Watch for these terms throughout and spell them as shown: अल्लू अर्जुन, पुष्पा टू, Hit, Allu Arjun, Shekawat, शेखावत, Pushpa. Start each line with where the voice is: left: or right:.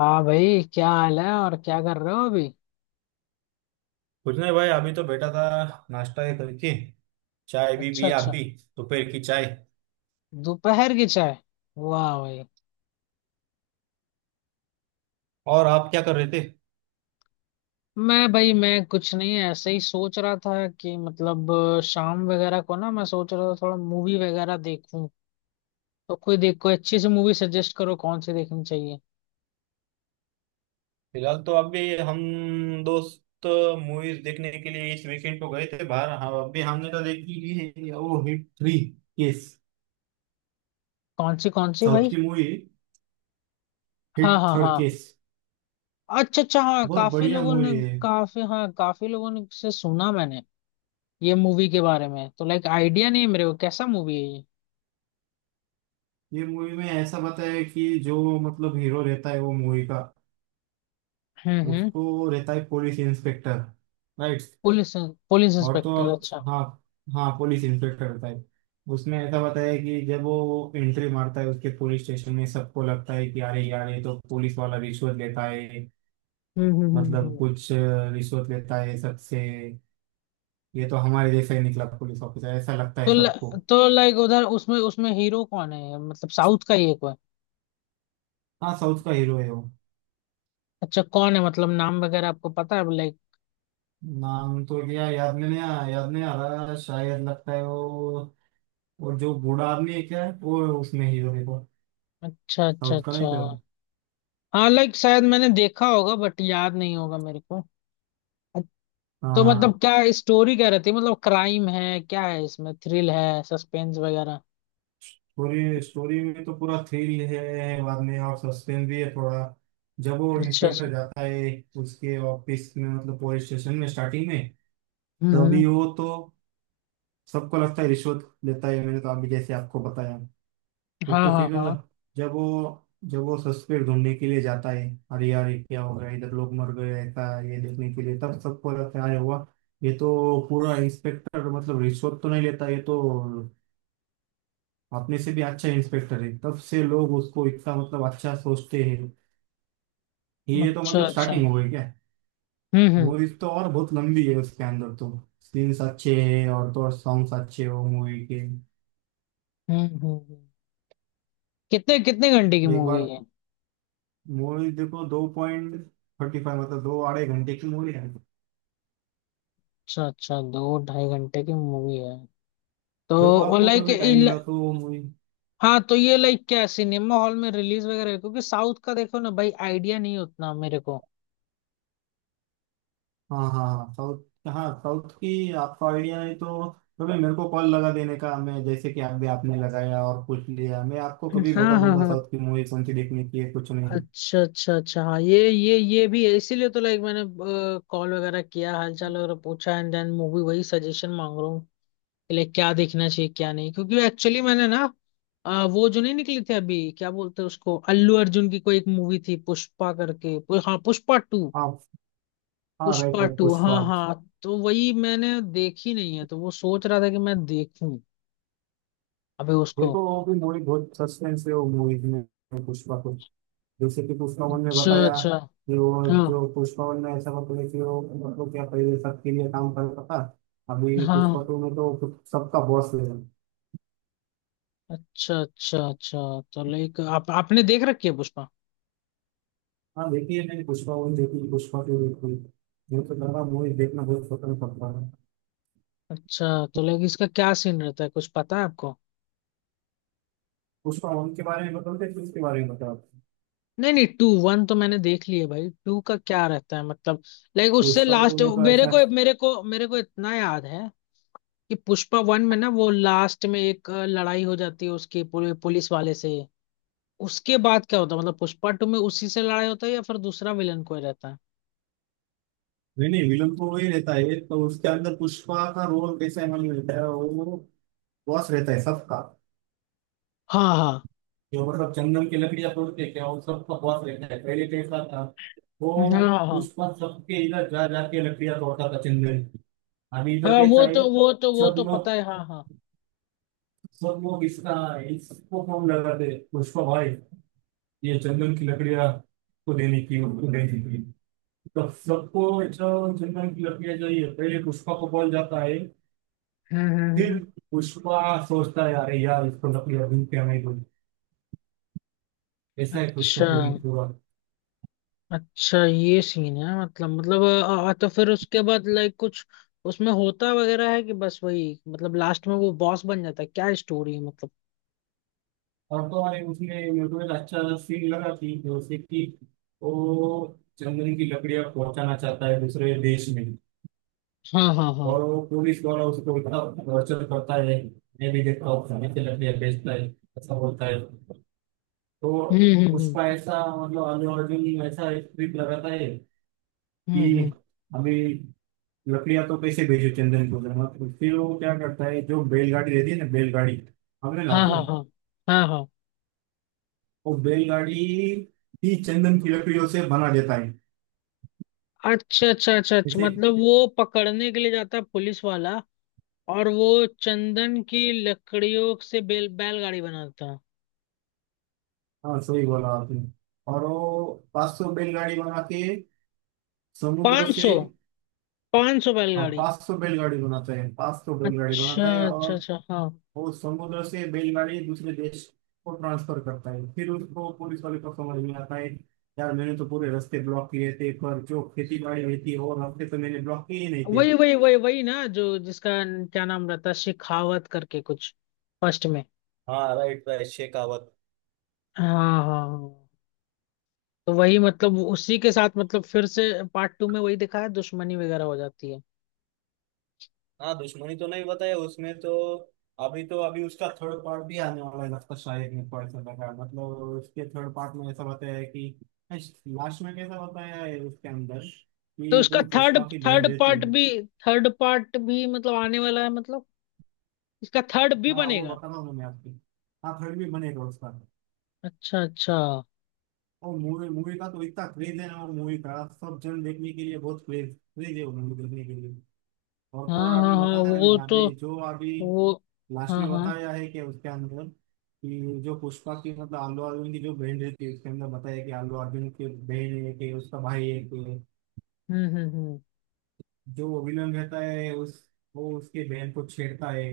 left: हाँ भाई, क्या हाल है? और क्या कर रहे हो अभी?
right: कुछ नहीं भाई, अभी तो बैठा था। नाश्ता ये करके चाय भी
left: अच्छा,
right: पिया
left: अच्छा।
right: अभी। दोपहर की चाय।
left: दोपहर की चाय। वाह भाई।
right: और आप क्या कर रहे थे।
left: मैं भाई, मैं कुछ नहीं, ऐसे ही सोच रहा था कि मतलब शाम वगैरह को ना मैं सोच रहा था थोड़ा मूवी वगैरह देखूं। तो कोई देख, कोई अच्छी सी मूवी सजेस्ट करो, कौन सी देखनी चाहिए?
right: फिलहाल तो अभी हम दोस्त मूवीज देखने के लिए इस वीकेंड को गए थे बाहर। हाँ, अभी हमने तो देखी ली है, वो हिट थ्री केस।
left: कौन सी
right: साउथ की
left: भाई?
right: मूवी,
left: हाँ
right: हिट
left: हाँ
right: थर्ड
left: हाँ।
right: केस।
left: अच्छा अच्छा, हाँ
right: बहुत
left: काफी
right: बढ़िया
left: लोगों ने।
right: मूवी है।
left: काफी, हाँ काफी लोगों ने से सुना मैंने। ये मूवी के बारे में तो लाइक आइडिया नहीं है मेरे को, कैसा मूवी है ये?
right: ये मूवी में ऐसा बताया है कि जो मतलब हीरो रहता है वो मूवी का,
left: हम्म।
right: उसको रहता है police inspector. Right.
left: Police, police
right: और तो और,
left: इंस्पेक्टर, अच्छा।
right: हाँ हाँ, पुलिस इंस्पेक्टर होता है। उसमें ऐसा बताया है कि जब वो एंट्री मारता है उसके पुलिस स्टेशन में, सबको लगता है कि अरे यार ये तो पुलिस वाला रिश्वत लेता है।
left: हम्म हम्म हम्म
right: मतलब
left: हम्म।
right: कुछ रिश्वत लेता है सबसे। ये तो हमारे जैसा ही निकला पुलिस ऑफिसर, ऐसा लगता है सबको।
left: तो लाइक उधर उसमें उसमें हीरो कौन है? मतलब साउथ का ही एक है कोई?
right: हाँ, साउथ का हीरो है वो।
left: अच्छा, कौन है? मतलब नाम वगैरह आपको पता है लाइक?
right: नाम तो क्या याद नहीं आ रहा, शायद लगता है वो। और जो बूढ़ा आदमी है क्या वो, उसमें हीरो है वो।
left: अच्छा अच्छा
right: साउथ का
left: अच्छा,
right: नहीं तो।
left: हाँ लाइक शायद मैंने देखा होगा, बट याद नहीं होगा मेरे को। अच्छ-
right: हाँ
left: तो
right: हाँ।
left: मतलब क्या स्टोरी क्या रहती है? मतलब क्राइम है, क्या है इसमें? थ्रिल है, सस्पेंस वगैरह?
right: पूरी स्टोरी में तो पूरा थ्रिल है, बाद में और सस्पेंस भी है थोड़ा। जब वो
left: अच्छा अच्छा।
right: इंस्पेक्टर जाता है उसके ऑफिस में, मतलब पुलिस स्टेशन में, स्टार्टिंग में
left: हम्म।
right: तभी, वो तो, सबको लगता है रिश्वत लेता है, मैंने तो अभी जैसे आपको बताया। फिर
left: हाँ
right: तो
left: हाँ
right: फिर
left: हाँ।
right: जब वो सस्पेक्ट ढूंढने के लिए जाता है, अरे यार ये क्या हो गया, इधर लोग मर गए, ऐसा ये देखने के लिए, तब सबको लगता है, अरे हुआ, ये तो पूरा इंस्पेक्टर मतलब रिश्वत तो नहीं लेता, ये तो अपने से भी अच्छा इंस्पेक्टर है। तब से लोग उसको इतना मतलब अच्छा सोचते हैं। ये तो
left: अच्छा
right: मतलब
left: अच्छा।
right: स्टार्टिंग हो गई क्या।
left: हम्म हम्म
right: मूवीज तो और बहुत लंबी है, उसके अंदर तो सीन्स अच्छे हैं, और तो और सॉन्ग्स अच्छे हो मूवी के।
left: हम्म हम्म हम्म। कितने कितने घंटे की
right: एक बार
left: मूवी है?
right: मूवी देखो। दो पॉइंट थर्टी फाइव, मतलब दो आधे घंटे की मूवी है।
left: अच्छा अच्छा, दो ढाई घंटे की मूवी है।
right: देखो
left: तो
right: आपको
left: लाइक।
right: कभी टाइम मिला तो मूवी।
left: हाँ, तो ये लाइक क्या सिनेमा हॉल में रिलीज वगैरह? क्योंकि साउथ का देखो ना भाई, आइडिया नहीं उतना मेरे को।
right: हाँ हाँ हाँ, साउथ, हाँ साउथ की आपका आइडिया है तो कभी मेरे को कॉल लगा देने का। मैं जैसे कि आप भी आपने लगाया और पूछ लिया, मैं आपको कभी
left: हाँ
right: बता
left: हाँ
right: दूंगा
left: हाँ।
right: साउथ की मूवी कौन सी देखने की है, कुछ नहीं।
left: अच्छा अच्छा अच्छा, हाँ ये ये भी है, इसीलिए तो लाइक मैंने कॉल वगैरह किया, हालचाल वगैरह पूछा, एंड देन मूवी वही सजेशन मांग रहा हूँ कि लाइक क्या देखना चाहिए क्या नहीं। क्योंकि एक्चुअली मैंने ना वो जो नहीं निकली थी अभी, क्या बोलते हैं उसको, अल्लू अर्जुन की कोई एक मूवी थी, पुष्पा करके, हाँ पुष्पा टू।
right: हाँ हाँ, राइट
left: पुष्पा
right: राइट,
left: टू, हाँ
right: पुष्पा।
left: हाँ। तो वही मैंने देखी नहीं है, तो वो सोच रहा था कि मैं देखूं अबे उसको।
right: देखो वो भी मूवी बहुत सस्पेंस है, वो मूवीज में, पुष्पा को। जैसे कि पुष्पा वन में
left: अच्छा
right: बताया
left: अच्छा।
right: कि वो,
left: हाँ
right: जो पुष्पा वन में ऐसा होता है कि वो मतलब क्या पहले सबके लिए काम करता था। अभी पुष्पा
left: हाँ।
right: टू में तो खुद सबका बॉस है।
left: अच्छा अच्छा अच्छा। तो लाइक आप, आपने देख रखी है पुष्पा?
right: हाँ, देखिए मैंने पुष्पा वन देखी, पुष्पा टू देखी। मुझे तो लगा मूवी देखना बहुत पसंद पड़ता है।
left: अच्छा। तो लाइक इसका क्या सीन रहता है, कुछ पता है आपको?
right: पुष्पा वन के बारे में बताओ कि, उसके बारे में बताओ।
left: नहीं नहीं, टू, वन तो मैंने देख लिया भाई, टू का क्या रहता है मतलब? लाइक उससे
right: पुष्पा टू
left: लास्ट
right: में तो
left: मेरे
right: ऐसा,
left: को मेरे को मेरे को इतना याद है कि पुष्पा वन में ना वो लास्ट में एक लड़ाई हो जाती है उसके पुलिस वाले से। उसके बाद क्या होता है मतलब पुष्पा टू में? उसी से लड़ाई होता है या फिर दूसरा विलन कोई रहता है?
right: नहीं नहीं, विलन तो वही रहता है। तो उसके अंदर पुष्पा का रोल कैसे हमें मिलता है, वो बॉस रहता है सबका।
left: हाँ हाँ
right: जो मतलब चंदन की लकड़ियां तोड़ते हैं क्या, वो सबका बॉस रहता है। पहले कैसा था वो,
left: हाँ। हाँ
right: पुष्पा सबके इधर जा जाके लकड़ियां तोड़ता था चंदन की। अभी इधर
left: हाँ
right: कैसा
left: वो
right: है,
left: तो वो तो वो
right: सब
left: तो
right: लोग
left: पता है, हाँ हाँ।
right: सब लोग इसका इसको फोन लगाते हैं, पुष्पा भाई ये चंदन की लकड़ियां को देने की, उनको देने की। तब सबको जो चंदन की लकड़ियां चाहिए, पहले पुष्पा को बोल जाता है।
left: हम्म हम्म,
right: फिर
left: हम्म।
right: पुष्पा सोचता है, अरे यार इसको लकड़ियां ढूंढ के हमें दो। ऐसा है पुष्पा
left: अच्छा
right: को ये पूरा।
left: अच्छा, ये सीन है मतलब। तो फिर उसके बाद लाइक कुछ उसमें होता वगैरह है कि बस वही मतलब लास्ट में वो बॉस बन जाता है? क्या स्टोरी है मतलब?
right: और तो अरे, उसने यूट्यूब में अच्छा सीन लगा थी जो, उसे कि वो चंदन की लकड़ियां पहुंचाना चाहता है दूसरे देश में।
left: हाँ हाँ हाँ।
right: और वो पुलिस द्वारा उसको इतना टॉर्चर करता है। मैं भी देखता हूँ, खाने से लकड़ियां बेचता है, ऐसा बोलता है तो।
left: हम्म हम्म
right: उसका
left: हम्म
right: ऐसा मतलब अल्लू अर्जुन ऐसा स्क्रिप्ट लगाता है
left: हम्म
right: कि
left: हम्म।
right: हमें लकड़ियां तो कैसे भेजो, चंदन को धर्मा को। फिर वो क्या करता है, जो बैलगाड़ी रहती है ना बैलगाड़ी, हमने
left: हाँ हाँ
right: लाखों,
left: हाँ हाँ हाँ।
right: वो बैलगाड़ी ही चंदन की लकड़ियों से बना देता है,
left: अच्छा अच्छा अच्छा अच्छा,
right: जैसे।
left: मतलब वो पकड़ने के लिए जाता है पुलिस वाला और वो चंदन की लकड़ियों से बेल बैलगाड़ी बनाता?
right: हाँ सही बोला आपने। और वो 500 बैलगाड़ी बना के समुद्र
left: पाँच
right: से,
left: सौ पाँच सौ
right: हाँ
left: बैलगाड़ी
right: 500 बैलगाड़ी बनाता है, 500 बैलगाड़ी
left: अच्छा
right: बनाता है, और
left: अच्छा अच्छा, हाँ।
right: वो समुद्र से बैलगाड़ी दूसरे देश को ट्रांसफर करता है। फिर उसको पुलिस वाले को समझ में आता है, यार मैंने तो पूरे रास्ते ब्लॉक किए थे, पर जो खेती बाड़ी रहती है, वो रास्ते तो मैंने ब्लॉक किए ही नहीं थे।
left: वही वही वही वही ना, जो जिसका क्या नाम रहता है, शेखावत करके कुछ, फर्स्ट में।
right: हाँ राइट राइट, शेखावत।
left: हाँ हाँ हाँ। तो वही मतलब उसी के साथ मतलब फिर से पार्ट टू में वही दिखा है, दुश्मनी वगैरह हो जाती है?
right: हाँ दुश्मनी तो नहीं बताया उसमें तो। अभी तो, अभी उसका थर्ड पार्ट भी आने वाला है लगता है, शायद मेरे को ऐसा लगा, मतलब उसके थर्ड पार्ट में ऐसा बताया है कि, लास्ट में कैसा बताया है उसके अंदर
left: तो
right: कि
left: उसका
right: जो
left: थर्ड
right: पुष्पा की
left: थर्ड
right: बहन रहती
left: पार्ट
right: है।
left: भी, मतलब आने वाला है, मतलब इसका थर्ड भी
right: हाँ वो
left: बनेगा?
right: बताना, मैंने आपकी, हाँ थर्ड भी बनेगा उसका।
left: अच्छा अच्छा।
right: और मूवी मूवी का तो इतना क्रेज है ना, वो मूवी का सब जन देखने के लिए बहुत क्रेज क्रेज है वो मूवी देखने के लिए। और तो
left: हाँ
right: और
left: हाँ
right: अभी
left: हाँ
right: बताया ना
left: वो
right: मैंने,
left: तो
right: अभी जो अभी
left: तो वो।
right: लास्ट
left: हाँ
right: में
left: हाँ।
right: बताया है कि उसके अंदर कि, जो पुष्पा की मतलब आलू अर्जुन की जो बहन रहती है, उसके अंदर बताया कि आलू अर्जुन की बहन है कि उसका भाई है कि,
left: हम्म।
right: जो वो विलन रहता है उस, वो उसके बहन को छेड़ता है,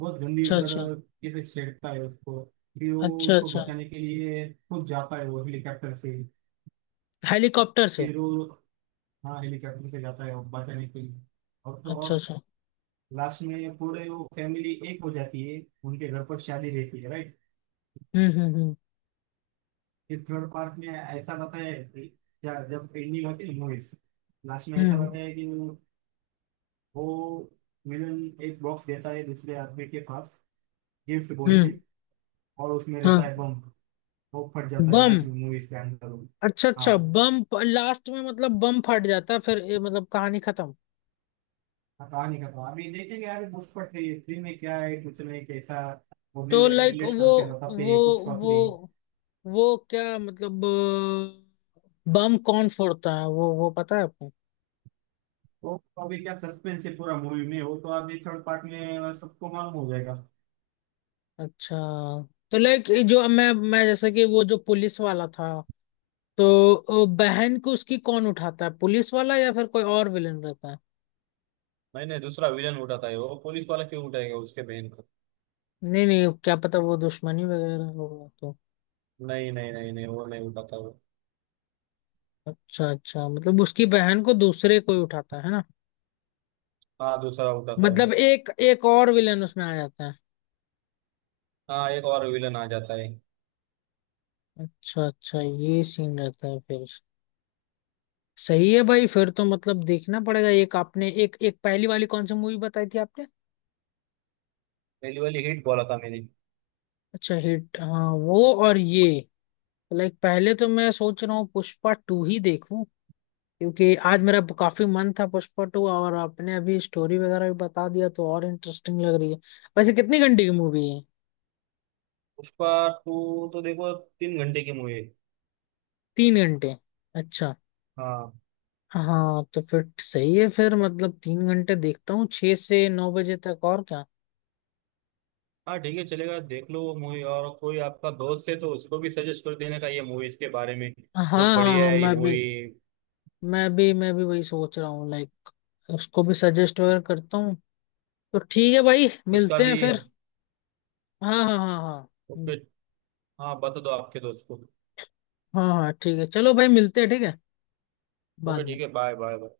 right: बहुत गंदी
left: अच्छा अच्छा
right: तरह के से छेड़ता है उसको। फिर वो
left: अच्छा।
right: उसको
left: अच्छा,
right: बचाने के लिए खुद जाता है वो, हेलीकॉप्टर से।
left: हेलीकॉप्टर से?
right: फिर वो, हाँ, हेलीकॉप्टर से जाता है वो बचाने के लिए। और तो
left: अच्छा
right: और
left: अच्छा।
right: लास्ट में पूरे वो फैमिली एक हो जाती है, उनके घर पर शादी रहती है। राइट।
left: हम्म हम्म हम्म
right: फिर थर्ड पार्ट में ऐसा बताया है कि, जब एंडिंग होती है मूवीज, लास्ट में ऐसा
left: हम्म
right: बताया है कि वो विलन एक बॉक्स देता है दूसरे आदमी के पास, गिफ्ट
left: हम्म
right: बोल
left: हम्म।
right: के, और उसमें रहता
left: हाँ,
right: है बम, वो फट जाता है
left: बम।
right: लास्ट में मूवीज के अंदर वो।
left: अच्छा अच्छा,
right: हाँ
left: बम लास्ट में, मतलब बम फट जाता है, फिर ये मतलब कहानी खत्म?
right: हाँ, कहानी का तो अभी देखेंगे यार, पुष्पा थ्री थ्री में क्या है, कुछ नहीं कैसा वो
left: तो लाइक
right: रिलेट करके बताते
left: वो
right: हैं पुष्पा
left: वो
right: थ्री।
left: वो क्या मतलब बम कौन फोड़ता है वो पता है आपको?
right: वो तो अभी क्या सस्पेंस है पूरा मूवी में, वो तो अभी थर्ड पार्ट में सबको मालूम हो जाएगा।
left: अच्छा। तो लाइक जो मैं जैसे कि वो जो पुलिस वाला था, तो बहन को उसकी कौन उठाता है, पुलिस वाला या फिर कोई और विलन रहता है?
right: नहीं नहीं, दूसरा विलन उठाता है, वो पुलिस वाला क्यों उठाएगा उसके बहन को।
left: नहीं नहीं, क्या पता, वो दुश्मनी वगैरह होगा तो।
right: नहीं नहीं नहीं नहीं, वो नहीं उठाता वो।
left: अच्छा अच्छा, मतलब उसकी बहन को दूसरे कोई उठाता है ना?
right: हाँ दूसरा उठाता है।
left: मतलब एक एक और विलन उसमें आ जाता है?
right: हाँ एक और विलन आ जाता है।
left: अच्छा अच्छा, ये सीन रहता है फिर। सही है भाई, फिर तो मतलब देखना पड़ेगा। एक आपने एक एक पहली वाली कौन सी मूवी बताई थी आपने?
right: पहली वाली हिट बोला था मैंने।
left: अच्छा हिट, हाँ वो। और ये लाइक पहले तो मैं सोच रहा हूँ पुष्पा टू ही देखूं, क्योंकि आज मेरा काफी मन था पुष्पा टू, और आपने अभी स्टोरी वगैरह भी बता दिया, तो और इंटरेस्टिंग लग रही है। वैसे कितनी घंटे की मूवी है?
right: पुष्पा टू तो देखो, 3 घंटे की मूवी है।
left: 3 घंटे? अच्छा।
right: हाँ,
left: हाँ तो फिर सही है, फिर मतलब 3 घंटे देखता हूँ, 6 से 9 बजे तक, और क्या।
right: हाँ ठीक है चलेगा, देख लो वो मूवी, और कोई आपका दोस्त है तो उसको भी सजेस्ट कर देने का ये मूवी, इसके बारे में
left: हाँ
right: बहुत
left: हाँ
right: बढ़िया
left: हाँ।
right: है ये
left: मैं भी
right: मूवी।
left: मैं भी मैं भी वही सोच रहा हूँ लाइक, उसको भी सजेस्ट वगैरह करता हूँ। तो ठीक है भाई,
right: उसका
left: मिलते हैं
right: भी।
left: फिर। हाँ हाँ हाँ। हाँ
right: ओके। हाँ बता दो आपके दोस्त को।
left: हाँ हाँ ठीक है, चलो भाई मिलते हैं, ठीक है, बाद
right: ओके
left: में।
right: ठीक है, बाय बाय।